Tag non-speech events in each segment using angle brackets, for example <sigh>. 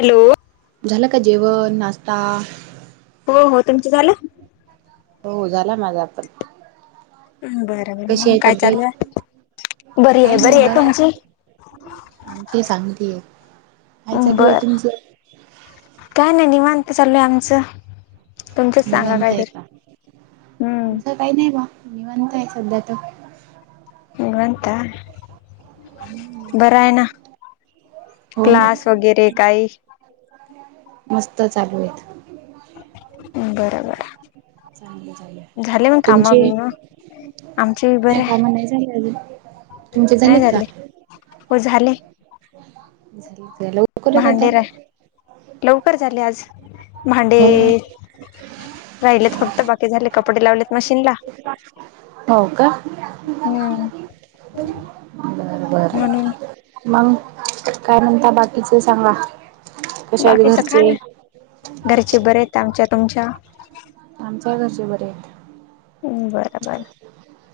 Hello झालं का जेवण नाश्ता हो हो तुमच झालं हो झाला माझा आपण बरोबर मग काय चालू तब्येत बरी आहे बरी आहे तुमची आ ते सांगतीय बर काय नाही निवांत चालूय आमचं तुमचच सांगा निवांत आहे काहीतरी का हम्म आमचं काही नाही बा निवांत आहे सध्या तर निवांत बर आहे ना हो ना क्लास वगैरे काही मस्त चालू आहेतेत बरबर चांगले चालू झाले मग आहे कामा तुमचे बिमा आमचे बी काय बरे आहे कामं नाही झाले अजून तुमचे नाही झालेत झाले हो झाले ला भांडेर लवकर झाले आज भांडे हो राहिलेत फक्त बाकी झाले कपडे लावलेत मशीन ला <unintelligible> हम्म बरं बरं म्हण मग काय म्हणता बाकीच सांगा कशा आहेत बाकीच का घरचे ना घरचे बरे आहेत आमच्या तुमच्या आमच्या घरचे बरे आहेत बरं बरं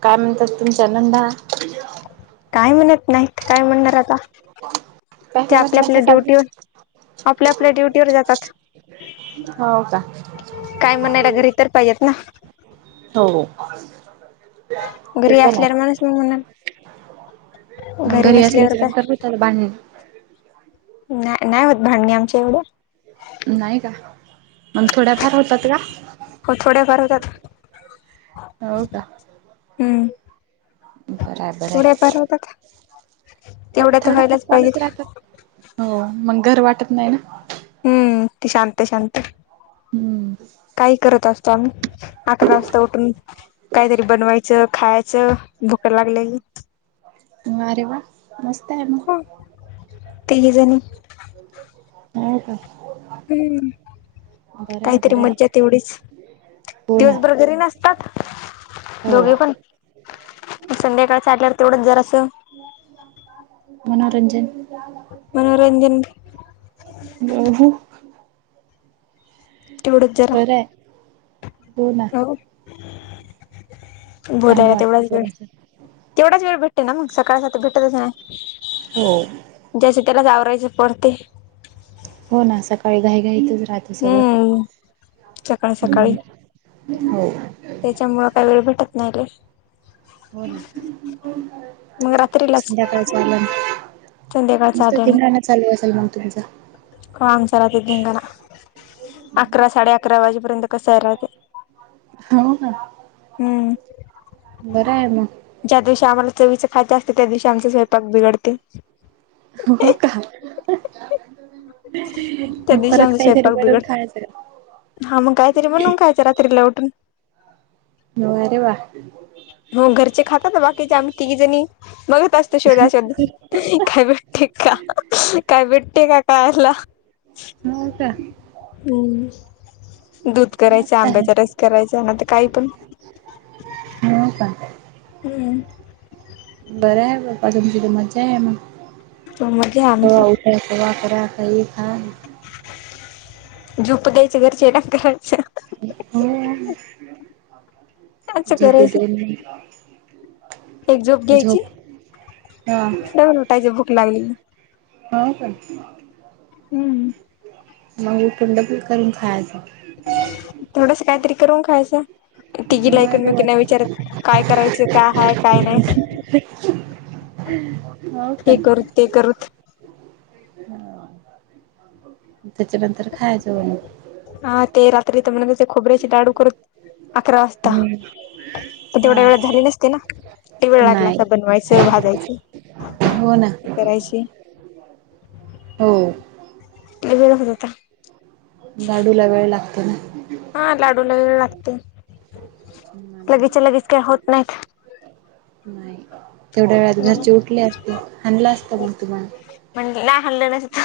काय म्हणतात तुमच्या नंडा क काय म्हणत नाही काय म्हणणार आता काही ते म्हण आपल्या आपल्या मॅच्यासाठी ड्युटीवर आपल्या आपल्या ड्युटीवरर जातात हो का काय म्हणायला घरी तरर पाहिजेत ना हो ते घरी पण असल्यावर माणूस आहे मग म्हणाल मग घरी नसल्यावर असल्याच्या काय नंतर <inaudible> नाही नाही होत भांडग आमच्या एवढ्या नाही का मग थोड्याफार होतात का हो थोड्याफार होतात होौ का हम्म बरं आहे बरं तेवढ्या बर होतात आहे तेवढ्या तर थोड्याफार व्हायलाच पाहिजे चालूच राहतात हो मग घर वाटत नाही ना हम्म ती शांत शांत हम्म काही करत असतो आम्ही अकरा वाजता उठून काहीतरी बनवायचं खायचं भूक लागले क ह अरे वा मस्त आहे मग तेजण ह का हम् बरं आहे काहीतरी बरं आहे मज्जा तेवढीच हो ना दिवसभर घरी ना हो दोघे पण संध्याकाळ चालल्यावर तेवढंच जरासं मनोरंजन मनोरंजन ह एवढच जरा बरं आहे हो चांगलं भोदाला वाटतं तेवढाच वेळ जरासं तेवढाच वेळ भेटते ना मग सकाळ स भेटतच नाही हो ज्यास त्यालाच आवरायचं पडते हो ना सकाळी घाई घाईतच राात हे सगळं हम्म सकाळी सकाळी हो त्याच्यामुळं काही वेळ भेटत नाहीले हो ना मग रात्रीलाच संध्याकाळ लं संध्याकाळचा मत तिंगण चालू असेल मग तुमझचा काम चलाते घन का अकरा साडे अकरा वाजेपर्यंत कसं आहे राहते हो का हम्म बर आहे मग ज्या दिवशी आम्हाला चवीचे खायचे असते त्या दिवशी आमचे स्वयंक बिघडते हो का त्या मग दिवशी परत आमचा काही झारी स्वयंपाक बरर बिघड खायचं हा मग काहीतरी म्हणून कायचं रात्रीला उठून न वर वा हो घरचे खातात बाकीचे आम्ही तिघी जणी मगत असतो शोधा शोध काय भेटते का काय भेटते का कायला हूं का हम्म दूध करायचं मस्त आहे आंब्याचा रस करायचा ना त काय पण हो काय हम्म बऱं हाय ब अजून तुजी मज्जा हाय म तो मग घे आमचं पण करा करा काही काम झूप द्यायचं घरचे काय करायच असं झोप येते करायचं व्हय मला एक झोप घ्यायची हा परत उठायचं भूक लागली की हाव काय. हम्म मंग इकडला केक करून खायचा. थोडस काय तरी करून खायचा. ते तिघीला अरे ऐकंमेकीला विचारत काय करायचं काय हाय काय नाय. वा ते करूत ते करूत हो मं त्याच्यानंतर खायांच व्हय. हा ते रात्री तर म्हणत होते खोबऱ्याची डाडू करत अकरा वाज ता म्हणे ते हा तेवढ्या वेळेत झाले नसते ना लय वेळ लागला नाही असता बनवायचं भाजायचं. हो ना. करायसी. हो. काय बरोबर होता. लाडू ला वेळ लागतो ना हा लाडू ला वेळ लागतय लगेच्या लगेच काय होत नाहीत. नाही तेवढ्या वेळात म्हणून घरचे उठले असते हाणल असत मग तुम्हाला पण ला हाणलं नसत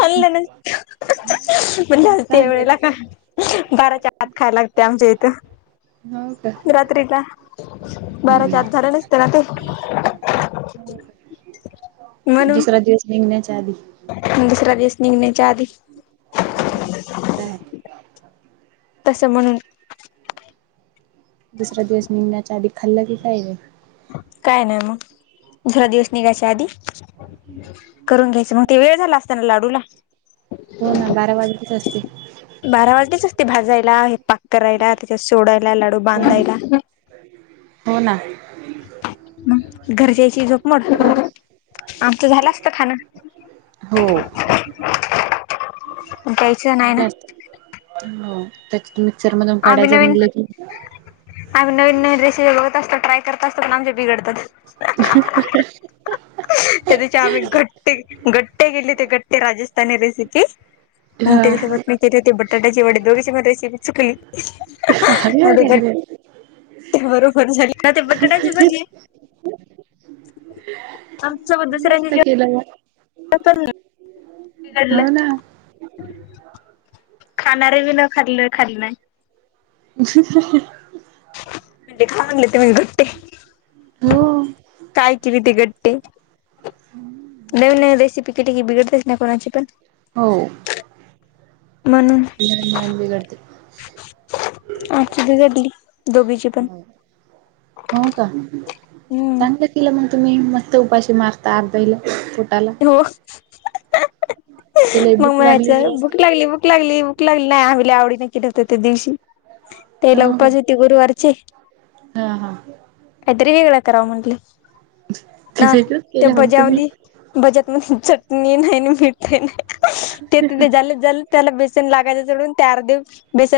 हाणलं नसत पण मस्त भलत्या वेळेला हाणलं का? बाराच्या आत खायला लागतय आमच्या इथं हो का रात्री ला बाराच्या आता झालं नस त्याना त तुसरा दिवस निगण्याच्या आधी हं दुसरा दिवस निगण्याच्या आधी कुठ हाय तसं म्हणून दुसरा दिवस निगण्याच्या आधी खल्ला की पाहिजे. काय नाय मग दुसरा दिवस निघायच्या आधी करून घ्यायच मंग ते येळ झाला असता ना त्या लाडूला हो ना बारा वाजतेच असते. बारा वाजलेच असते भाजायला हे पाक करायला त्याच्यात सोडायला लाडू हो ना बांधायला हो ना मग घरच्याची झोपमोड आमचं झालं असत खाण हो. द्यायचं नाय ना तेच की मिक्सर मधून आम्ही काढायच नवीन म्हणलं की, आम्ही नवीन नवीन रेसिपी बघत असतो. ट्राय करत असतो. पण आमच्या बिघडतात. <unintelligible> त्या दिवशी आम्ही घट्टे घट्टे गेले ते गट्टे राजस्थानी रेसिपी हा त्याच्यासोबत मी केले होते बटाट्याची वडी दोघे मची चुकली हरेर हरेर ते बरोबर झाले का ते बटाट्याची भाजी आमं बद्ध केला हो डलं ना खाान र बी न खा खाली ना ह म्हणजे खागले ते म्हण गुट्टे हो काय केले ते गट्टे हम्म नवीन नवीन रेसिपी केली की पण बिघडतेच ना सगळ्यांची हो म्हणून नवीन नवीन बिघडतात आध झाडली दोघीचीी पण हो का हम्म चांगलं तिला मग तुम्ही मस्त उपाशी मारता अर्ध्याईला पोटाला हो ह मग म्हणायचं भूक लागली भूक लागली भूक लागली नाही आमला आवडी नाहीकी ठत त्या दिवशी ते हो का लगपच होती गुरुवारचे हा हा काहीतरी वेगळा कराव म्हंटलं ते ना वेगळंच ते केलं मग तुम्ही भजावधी बजत म चटणी नाही मीठ नाही ते त ते झालं झाल त्याला बेसन लागायचं सोडून बटाटे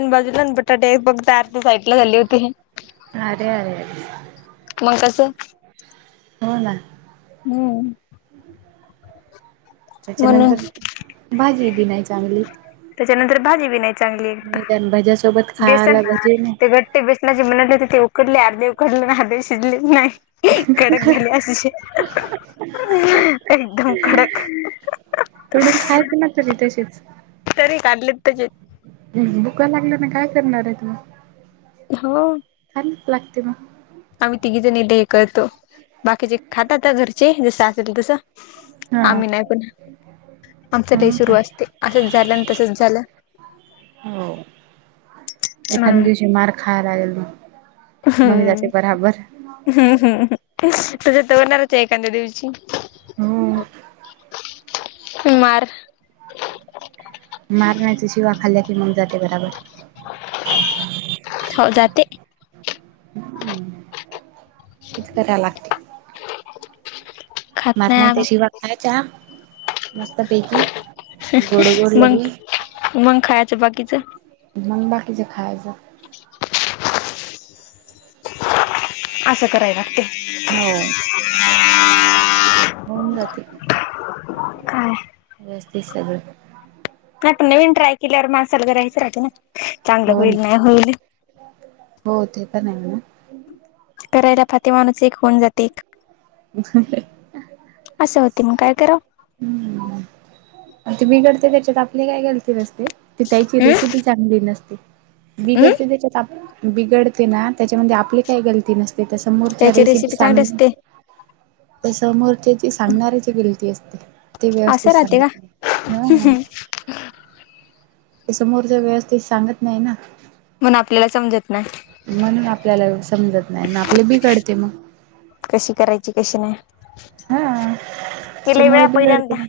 बाजूला आणि बेसन साईडला झाले होते अरेरे मग कसं हो ना हम्म म्हणून त्याच्यानंतर भाजी बी नाही चांगली त्याच्यानंतर भाजी बी नाही चांगली एक निदान भज्यासोबत बेसन खायला भजे ते नाही घट ते बेसला जे म्हनटले होते ते उकडले आर्दे उकडले नाही आर्द शिजले नाही एक कडक झाली अस एकदम कडक तोडून खायचं ना तरी तशीच तरी काढले तर जेत बुका लागल्या ना काय करणार आहे तु हा खान लागते म आम्ही तिघे जण इेते हे करतो बाकीचे खातात घरचे जसं असेल तसं हा आम्ही नाही पण आमचं लही हो सुरू का असते असंच झालं तसच झालं हो एखाद्या म्हणून. दिवशी मार खायला लागेल मग असं जाते बराबर तर होणारच आहे एखाद्या दिवशी हो मार मार नाहीयच शिवा खाल्ल्या की मग जाते बराबर हो जाते हम तेिच करा लागते खात मार नाही नाहीचा आम्ही शिवा खायचा मस्तपैकी गोड गोड लगे मग मग खायचं बाकीचं मग बाकीचेे खायच असं कराय लागते हो ह होऊन जात काय जास्तीचं सगळं ह पण नवीन ट्राय केल्यावर मासाला करायचं रा ना चांगलं हो ना होईल नाही होईल हो ते प नाही ना <unintelligible> करायला फातीमाणूस एक होऊन जाते एक ह असं होते मग काय कराव <inaudible> ते बिघडते त्याच्यात आपली काय गलती नसते ती त्याची हम्म रेसिपी <inaudible> चांगली नसते हम्म बिघडते त्याच्यात बिघडते ना त्याच्यामध्ये आपली काय गलती नसते <inaudible> तस मोरच्या त्याची रेसिपी चांगली सांग असते त्या समोरच्याची सांगणाऱ्याची गिलती असते ते <inaudible> व्यवस्थित असं राहते का सांगत नाही हा समोरच्या व्यवस्थित सांगत नाही ना <inaudible> म्हणून आपल्याला समजत नाही <inaudible> म्हणून आपल्याला समजत नाही ना आपले बिघडते मग कशी करायची कशी नाही हा. <inaudible> लय वेळा त्याच्यामुळे बिघडते पहिल्यांदा मग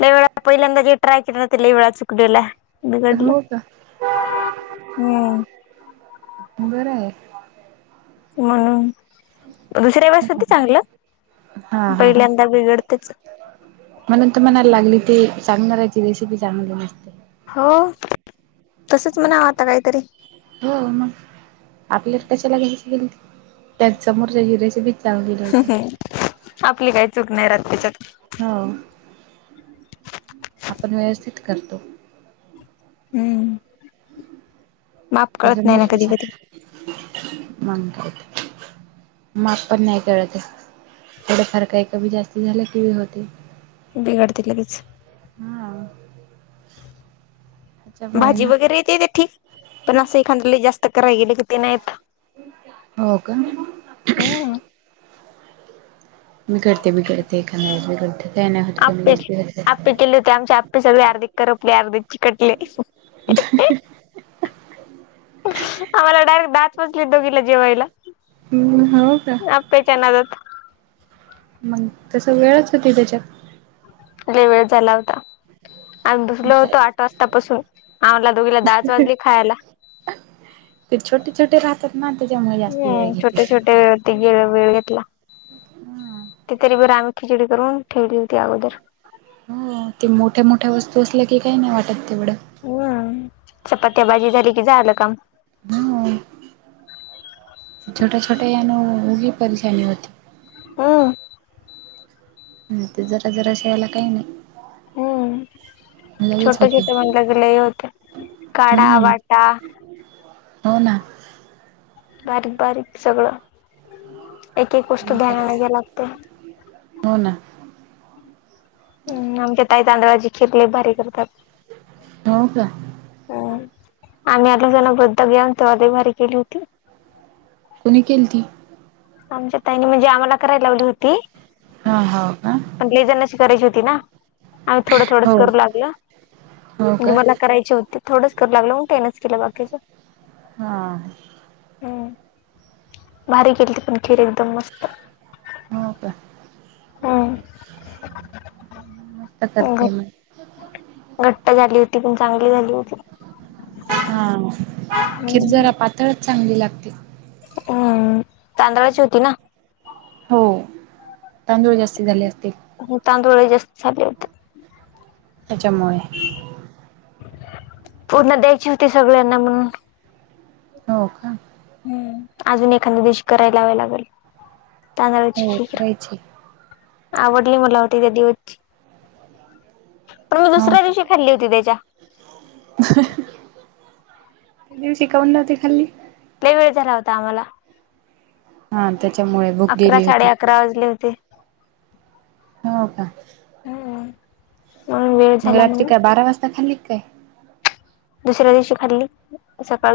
लय वेळा पहिल्यांदा जे ट्राय के ते लय वेळा चुकलेलाय हो का हम्म <inaudible> बरं आहे म्हणून दुसऱ्यावेळेस होते चांगलं हा पहिल्यांदा बिघडतेच म्हणूनच तर म्हणायला लागली ती की सांगणार याची रेसिपी चांगली नसते हो तसच म्हणा आता काहीतरी हो मग आपल्याला कशाला कायचगेल त्या समोरच्या ज रेसिपी चांगली राहायची आपली काही चूक नाही राहात त्याच्यात हा <inaudible> आपण व्यवस्थित करतो <inaudible> हम्म <inaudible> माप कळत नाही ना कधी कधी मंदबदक <inaudible> माप पण नाही कळत <inaudible> थोडं फार काही कमी जास्त झालं की होते बिघाडते लगेच हा <inaudible> <inaudible> त्याच्यामुळे भाजी ना वगैरे येते ते ठीक पण असं एखादं जास्त करायला गेल की ते नाही येत. हो का <inaudible> हम्म मी करते मी करते <unintelligible> एका मी करते आप्पे -आप्पे केले होते आमचे आप्पे सगळे अर्ध करपले अर्ध‌ चिकटले ह <inaudible> आम्हाला डायरेक्ट दहाच वाजले दोघीला जेवायला हम्म हो का अप्प्याच्या नादात मग तस वेळच होती त्याच्यात लय वेळ झाला होता आम्ही मग बसलो काय होतो आठ वाजतापसून आम्हाला दोघीला दहाच वाजली खायला ते <inaudible> छोटे छोटे रा <unintelligible> ना त्याच्यामुळे जास्ती हम्म वेळ घेते छोटे ती छोटे त <unintelligible> ग वेळ घेतला हा <unintelligible> तरी बर आम्ही खिचडी करून ठेवली होती अगोदर हो ते मोठ्या -मोठ्या वस्तू असल्या की काही नाही वाटत तेवढं हम्म चपात्या भाजी झाली की झालं काम होय <inaudible> छोट्या- छोट्या <inaudible> या न परेशानी होती होय होय ते जरा- जरा शयायला काही नाही <inaudible> लगेच होती छोटे-छोटे वांग्याच लय होत काढा हम्म वाटा हो ना बारीक-बारीक सगळं एक -एक गोष्ट ध्यान द्याव लागतं. हो ना हम्म आमच्या ताई तांदळाची खीर लय भारी करतात. हो का हम्म <unintelligible> तवा लय भारी केली होती. कोणी केलती? आमच्या ताईने म्हणजे आम्हाला करायला लावली होती. हा हाव का? पण लय जणाची करायची होती ना आम्ही थोडं थोडंच हो करू लागल हो म्हणजे का मला करायची होती थोडंच करू लागल मग त्यानीच केलं बाकीच. हा हम्म भारी केली होती पण खीर एकदम मस्त हो का? मस्त करते घट मग घट्ट झाली होती पण चांगली झाली होती. हा खीर जरा पातळच चांगली लागते. हम्म तांदळाची होती ना? हो तांदूळ जास्ती झाले असतील? हो तांदूळ जास्त झाले होते त्यांच्यामुळे खुपना द्यायची होती सगळ्यांना म्हणून हो का? हम्म अजून एखाद्या दिवशी करायला लावायला लागल तांदळाची हो खीर करायची आवडली मला त्या देऊतची पण मी हो दुसऱ्या का दिवशी खाल्ली होती त्याच्या. त्या दिवशी काऊन नव्हती खाल्ली. लय वेळ झाला होता आम्हाला. हा त्याच्यामुळे भूक गेली होती. राजले होते. हो का हम्म म्हणून वेळ मग झाला रात्री म्हणून काय बारा वाजता खाल्ली की काय? दुसऱ्या दिवशी खाल्ली सकाळी